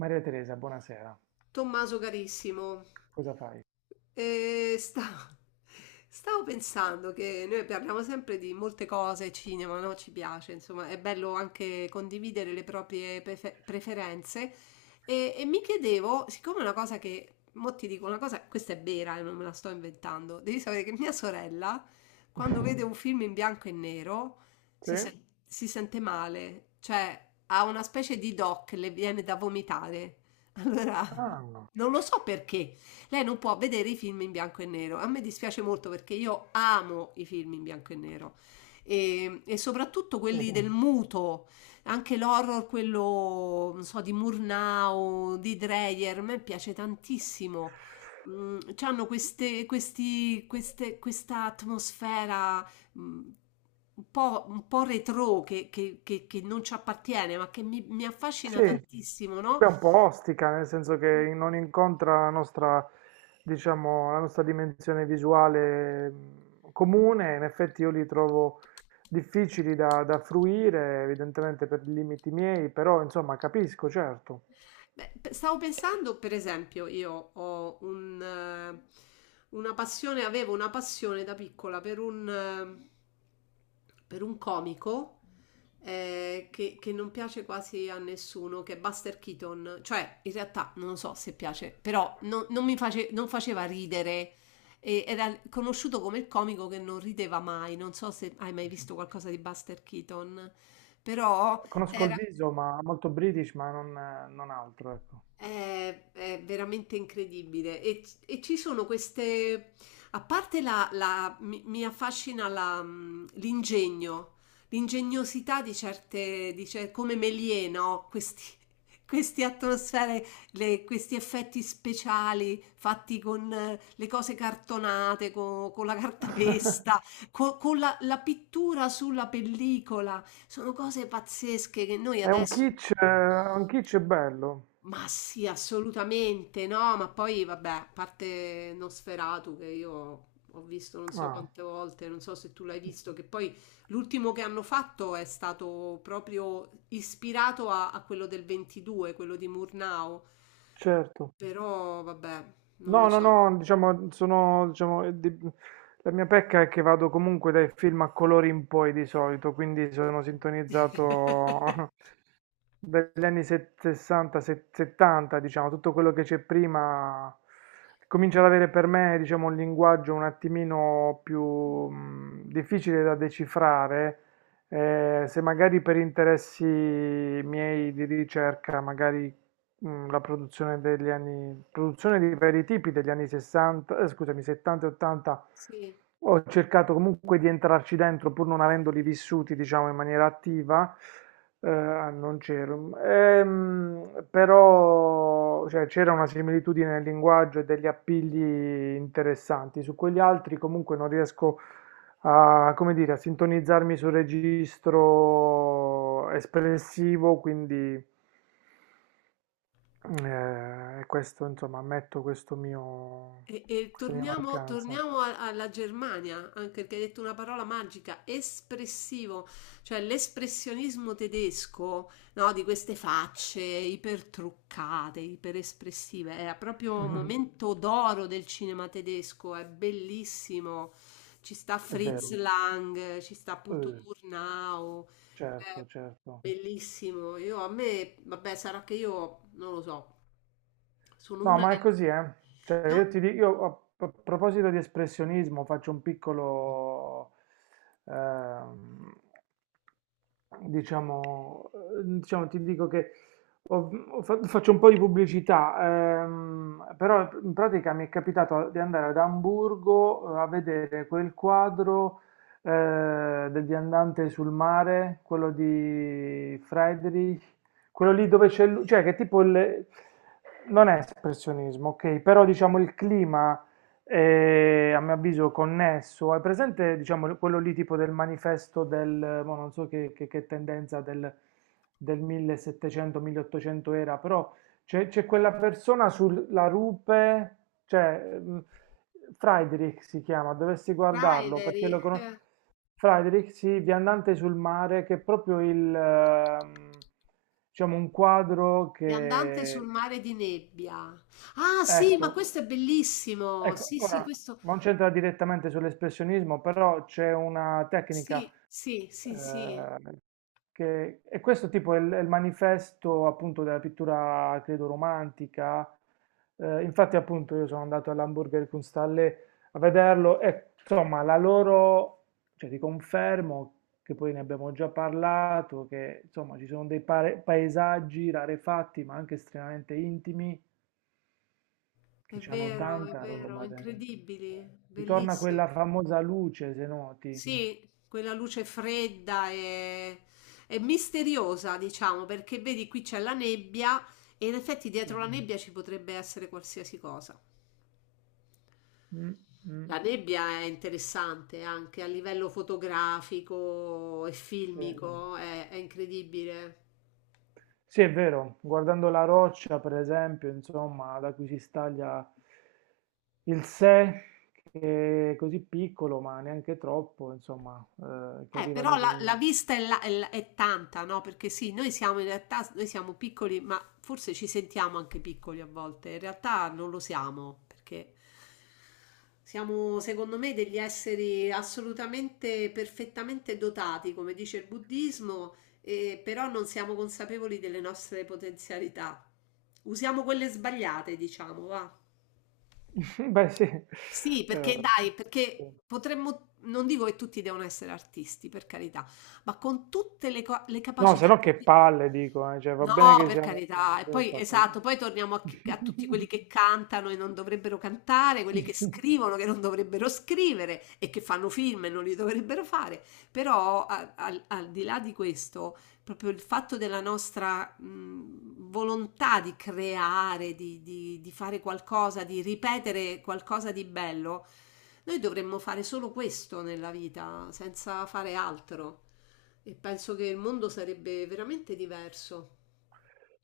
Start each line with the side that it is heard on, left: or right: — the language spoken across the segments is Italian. right: Maria Teresa, buonasera.
left: Tommaso carissimo,
right: Cosa fai?
left: eh, sta- stavo pensando che noi parliamo sempre di molte cose, cinema, no? Ci piace, insomma, è bello anche condividere le proprie preferenze e mi chiedevo, siccome una cosa che, mo ti dico una cosa, questa è vera e non me la sto inventando, devi sapere che mia sorella, quando vede un film in bianco e nero,
right: Sì?
left: si sente male, cioè ha una specie di doc, le viene da vomitare. Allora,
right: Ah,
left: non lo so perché. Lei non può vedere i film in bianco e nero. A me dispiace molto perché io amo i film in bianco e nero. E soprattutto
right: sì.
left: quelli del muto, anche l'horror, quello, non so, di Murnau, di Dreyer, a me piace tantissimo. C'hanno questa atmosfera mm, un po' retro che non ci appartiene, ma che mi affascina
right: Sì,
left: tantissimo, no?
right: beh, un po' ostica, nel senso che non incontra la nostra, diciamo, la nostra dimensione visuale comune. In effetti io li trovo difficili da fruire, evidentemente per i limiti miei, però insomma capisco, certo.
left: Beh, stavo pensando, per esempio, io ho una passione, avevo una passione da piccola per per un comico che non piace quasi a nessuno, che è Buster Keaton. Cioè, in realtà non lo so se piace, però non mi non faceva ridere. E era conosciuto come il comico che non rideva mai. Non so se hai mai visto qualcosa di Buster Keaton, però
right: Conosco il
left: era.
right: viso, ma molto British, ma non altro, ecco.
left: È veramente incredibile e ci sono queste, a parte mi affascina l'ingegno, l'ingegnosità di come Méliès, no? Questi, queste atmosfere, questi effetti speciali fatti con le cose cartonate, la cartapesta, con la pittura sulla pellicola, sono cose pazzesche che noi
right: È
left: adesso.
right: un kitsch bello.
left: Ma sì, assolutamente no, ma poi vabbè, a parte Nosferatu che io ho visto non so
right: Ah,
left: quante volte, non so se tu l'hai visto, che poi l'ultimo che hanno fatto è stato proprio ispirato a quello del 22, quello di Murnau,
right: certo.
left: però vabbè, non lo
right: No, no,
left: so.
right: no, diciamo, sono, diciamo, la mia pecca è che vado comunque dai film a colori in poi di solito, quindi sono sintonizzato dagli anni 60, 70, diciamo, tutto quello che c'è prima comincia ad avere per me, diciamo, un linguaggio un attimino più difficile da decifrare, se magari per interessi miei di ricerca, magari la produzione degli anni, produzione di vari tipi degli anni 60, scusami, 70 e 80.
left: Sì.
right: Ho cercato comunque di entrarci dentro pur non avendoli vissuti, diciamo, in maniera attiva. Non c'ero. Però cioè, c'era una similitudine nel linguaggio e degli appigli interessanti. Su quegli altri comunque non riesco a, come dire, a sintonizzarmi sul registro espressivo, quindi e questo insomma ammetto questo mio
left: E
right: questa mia
left: torniamo,
right: mancanza.
left: alla Germania, anche perché hai detto una parola magica, espressivo, cioè l'espressionismo tedesco, no, di queste facce ipertruccate, iperespressive, era proprio un momento d'oro del cinema tedesco, è bellissimo. Ci sta
right: È
left: Fritz
right: vero.
left: Lang, ci sta appunto
right: Eh,
left: Murnau, è
right: certo, certo.
left: bellissimo. Io a me, vabbè, sarà che io non lo so, sono
right: No,
left: una
right: ma è
left: che.
right: così, eh. Cioè, io ti dico, io a proposito di espressionismo faccio un piccolo, ehm, diciamo, diciamo, ti dico che faccio un po' di pubblicità, però in pratica mi è capitato di andare ad Amburgo, a vedere quel quadro, del viandante sul mare, quello di Friedrich, quello lì dove c'è lui. Cioè, che tipo il, non è espressionismo, ok, però diciamo il clima è, a mio avviso, connesso, è presente, diciamo quello lì tipo del manifesto del, mo non so, che tendenza del 1700-1800 era, però c'è quella persona sulla rupe. Cioè, Friedrich si chiama, dovresti guardarlo
left: Rideri
right: perché lo conosco. Friedrich, sì, viandante sul mare, che è proprio il, diciamo, un quadro
left: viandante sul
right: che,
left: mare di nebbia. Ah, sì, ma
right: ecco,
left: questo è bellissimo.
right: ecco,
left: Sì, sì,
right: ora
left: questo.
right: non c'entra direttamente sull'espressionismo, però c'è una tecnica,
left: Sì, sì, sì, sì.
right: eh, e questo tipo è il manifesto appunto della pittura, credo, romantica. Infatti, appunto, io sono andato all'Hamburger Kunsthalle a vederlo e insomma, la loro, cioè ti confermo, che poi ne abbiamo già parlato, che insomma ci sono dei paesaggi rarefatti ma anche estremamente intimi. Che c'hanno
left: È
right: tanta
left: vero,
right: roba dentro.
left: incredibili,
right: Eh. Ritorna quella
left: bellissimo.
right: famosa luce, se noti.
left: Sì, quella luce fredda e misteriosa, diciamo, perché vedi qui c'è la nebbia e in effetti
right: Sì.
left: dietro la nebbia ci potrebbe essere qualsiasi cosa.
right: Mm, mm,
left: La nebbia è interessante anche a livello fotografico e
right: sì.
left: filmico, è incredibile.
right: Sì, è vero, guardando la roccia, per esempio, insomma, da cui si staglia il sé, che è così piccolo, ma neanche troppo, insomma, che arriva
left: Però
right: lì
left: la, la
right: con...
left: vista è, la- è tanta, no? Perché sì, noi siamo in realtà, noi siamo piccoli, ma forse ci sentiamo anche piccoli a volte. In realtà non lo siamo, perché siamo, secondo me, degli esseri assolutamente, perfettamente dotati, come dice il buddismo, però non siamo consapevoli delle nostre potenzialità. Usiamo quelle sbagliate, diciamo, va.
right: Beh, sì.
left: Sì,
right: Eh,
left: perché dai,
right: sì.
left: perché potremmo, non dico che tutti devono essere artisti, per carità, ma con tutte le
right: No, se
left: capacità
right: no
left: che
right: che
left: abbiamo.
right: palle, dico, cioè, va bene
left: No,
right: che
left: per
right: siamo...
left: carità. E
right: sì,
left: poi,
right: infatti.
left: esatto, poi torniamo a tutti quelli che cantano e non dovrebbero cantare, quelli che scrivono che non dovrebbero scrivere e che fanno film e non li dovrebbero fare. Però, al di là di questo proprio il fatto della nostra volontà di creare, di fare qualcosa, di ripetere qualcosa di bello, noi dovremmo fare solo questo nella vita, senza fare altro. E penso che il mondo sarebbe veramente diverso.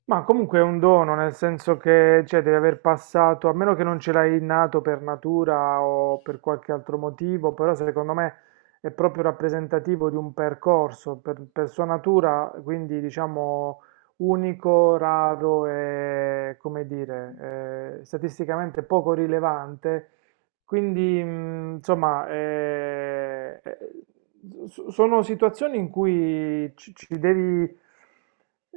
right: Ma comunque è un dono, nel senso che, cioè, devi aver passato, a meno che non ce l'hai innato per natura o per qualche altro motivo, però secondo me è proprio rappresentativo di un percorso, per sua natura, quindi diciamo unico, raro e, come dire, statisticamente poco rilevante. Quindi, insomma, sono situazioni in cui ci devi,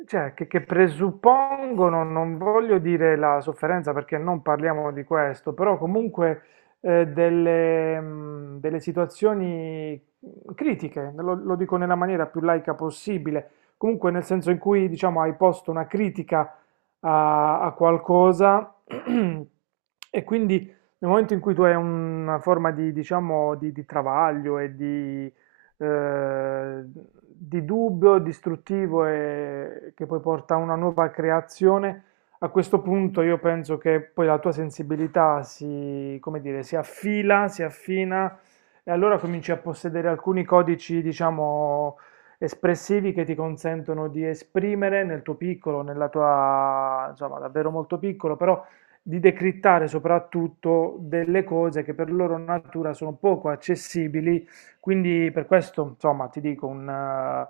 right: cioè, che presuppongono, non voglio dire la sofferenza perché non parliamo di questo, però comunque delle, delle situazioni critiche, lo, lo dico nella maniera più laica possibile, comunque nel senso in cui, diciamo, hai posto una critica a, a qualcosa, e quindi nel momento in cui tu hai una forma di, diciamo, di travaglio e eh, di dubbio, distruttivo e che poi porta a una nuova creazione, a questo punto io penso che poi la tua sensibilità si, come dire, si affila, si affina e allora cominci a possedere alcuni codici, diciamo, espressivi che ti consentono di esprimere nel tuo piccolo, nella tua, insomma, davvero molto piccolo, però di decrittare soprattutto delle cose che per loro natura sono poco accessibili, quindi per questo, insomma, ti dico un,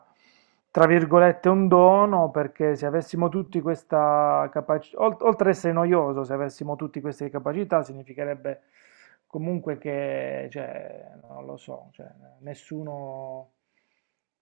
right: tra virgolette, un dono, perché se avessimo tutti questa capacità, oltre ad essere noioso, se avessimo tutti queste capacità, significherebbe comunque che, cioè, non lo so, cioè, nessuno,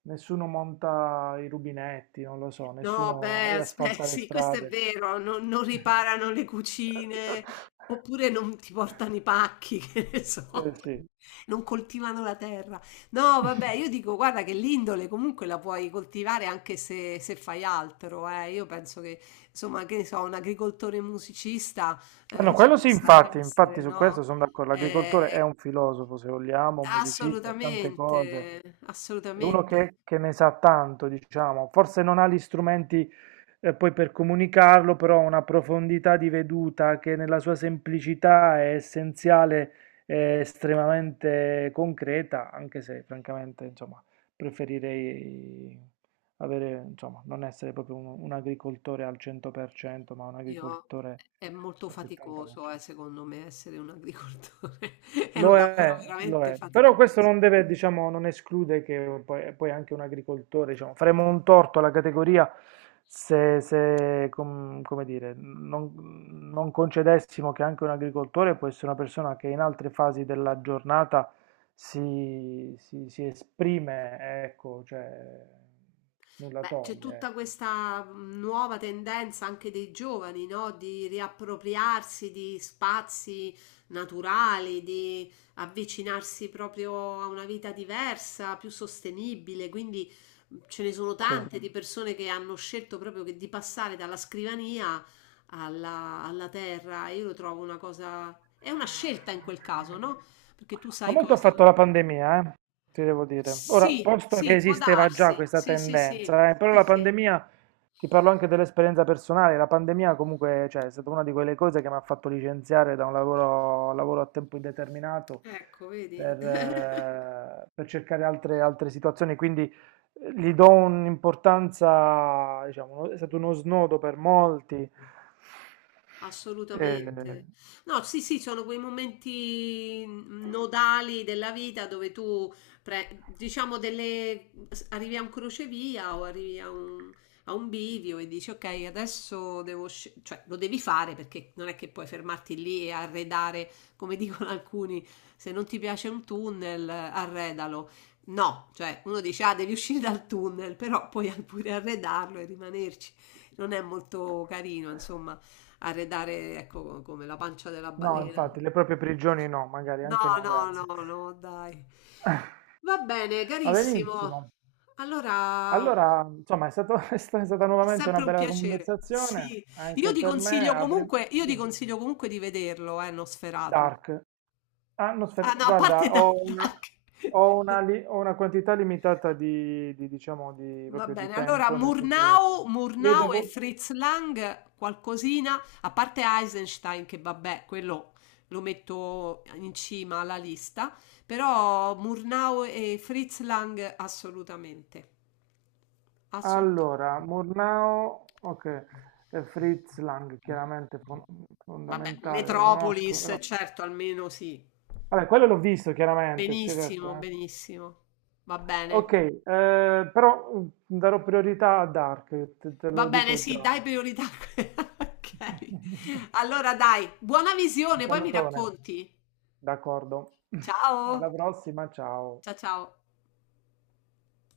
right: nessuno monta i rubinetti, non lo so,
left: No,
right: nessuno
left: beh, aspe
right: asfalta le
left: sì, questo è
right: strade.
left: vero, non riparano le cucine, oppure non ti portano i pacchi, che ne
right: Eh
left: so,
right: sì.
left: non coltivano la terra. No, vabbè, io dico, guarda che l'indole comunque la puoi coltivare anche se, se fai altro, eh. Io penso che, insomma, che ne so, un agricoltore musicista
right: Ah, no,
left: ci
right: quello sì,
left: possa
right: infatti, infatti
left: essere,
right: su
left: no?
right: questo sono d'accordo. L'agricoltore è
left: Eh,
right: un filosofo, se vogliamo, un musicista, è tante
left: assolutamente,
right: cose. È uno
left: assolutamente.
right: che ne sa tanto, diciamo. Forse non ha gli strumenti, poi, per comunicarlo, però ha una profondità di veduta che nella sua semplicità è essenziale e estremamente concreta, anche se francamente, insomma, preferirei avere, insomma, non essere proprio un agricoltore al 100%, ma un
left: Io
right: agricoltore
left: è molto
right: al
left: faticoso,
right: 70%.
left: secondo me, essere un agricoltore. È un lavoro
right: Lo
left: veramente
right: è, però questo
left: faticoso.
right: non deve, diciamo, non esclude che poi, poi anche un agricoltore, diciamo, faremo un torto alla categoria se, se, come dire, non, non concedessimo che anche un agricoltore può essere una persona che in altre fasi della giornata si, si esprime, ecco, cioè, nulla
left: Beh, c'è
right: toglie,
left: tutta
right: ecco.
left: questa nuova tendenza anche dei giovani, no? Di riappropriarsi di spazi naturali, di avvicinarsi proprio a una vita diversa, più sostenibile. Quindi ce ne sono
right: Sì.
left: tante di persone che hanno scelto proprio di passare dalla scrivania alla terra. Io lo trovo una cosa, è una scelta in quel caso, no? Perché tu
right: Ma
left: sai
right: molto ha
left: cosa.
right: fatto la pandemia, ti devo dire. Ora,
left: Sì,
right: posto che
left: sì, può
right: esisteva già
left: darsi.
right: questa
left: Sì, sì, sì.
right: tendenza, però
left: Sì,
right: la
left: sì.
right: pandemia, ti parlo anche dell'esperienza personale, la pandemia comunque, cioè, è stata una di quelle cose che mi ha fatto licenziare da un lavoro, lavoro a tempo indeterminato,
left: Ecco, vedi?
right: per cercare altre, altre situazioni, quindi gli do un'importanza, diciamo, è stato uno snodo per molti. Eh.
left: Assolutamente. No, sì, sì, sono quei momenti nodali della vita dove tu, diciamo, delle, arrivi a un crocevia o arrivi a un bivio e dici, ok, adesso cioè lo devi fare perché non è che puoi fermarti lì e arredare, come dicono alcuni, se non ti piace un tunnel, arredalo. No, cioè uno dice, ah, devi uscire dal tunnel, però puoi pure arredarlo e rimanerci. Non è molto carino, insomma arredare, ecco, come la pancia della
right: No,
left: balena. Mm.
right: infatti, le proprie prigioni no, magari
left: No,
right: anche no, grazie.
left: no, dai. Va bene,
right: Va
left: carissimo.
right: benissimo.
left: Allora, è
right: Allora, insomma, è stato- è è stata nuovamente una
left: sempre un
right: bella
left: piacere.
right: conversazione,
left: Sì,
right: anche per me. Avrei-
left: io ti
right: dimmi.
left: consiglio comunque di vederlo, Nosferatu.
right: Dark. Ah, no, aspetta,
left: Ah no, a
right: guarda,
left: parte Dark.
right: ho una quantità limitata di, diciamo, di,
left: Va
right: proprio di
left: bene, allora
right: tempo, nel senso che io
left: Murnau e sì.
right: devo...
left: Fritz Lang, qualcosina, a parte Eisenstein che vabbè, quello lo metto in cima alla lista, però Murnau e Fritz Lang assolutamente, assolutamente.
right: Allora, Murnau, ok, Fritz Lang, chiaramente
left: Vabbè,
right: fondamentale, lo conosco,
left: Metropolis,
right: però...
left: certo, almeno sì.
right: Vabbè, quello l'ho visto chiaramente, sì, certo.
left: Benissimo,
right: Eh.
left: benissimo. Va bene.
right: Ok, però darò priorità a Dark, te, te
left: Va
right: lo
left: bene,
right: dico
left: sì,
right: già.
left: dai priorità. Ok. Allora dai, buona
right: Un
left: visione, poi mi
right: salutone.
left: racconti.
right: D'accordo. Alla
left: Ciao.
right: prossima, ciao.
left: Ciao ciao.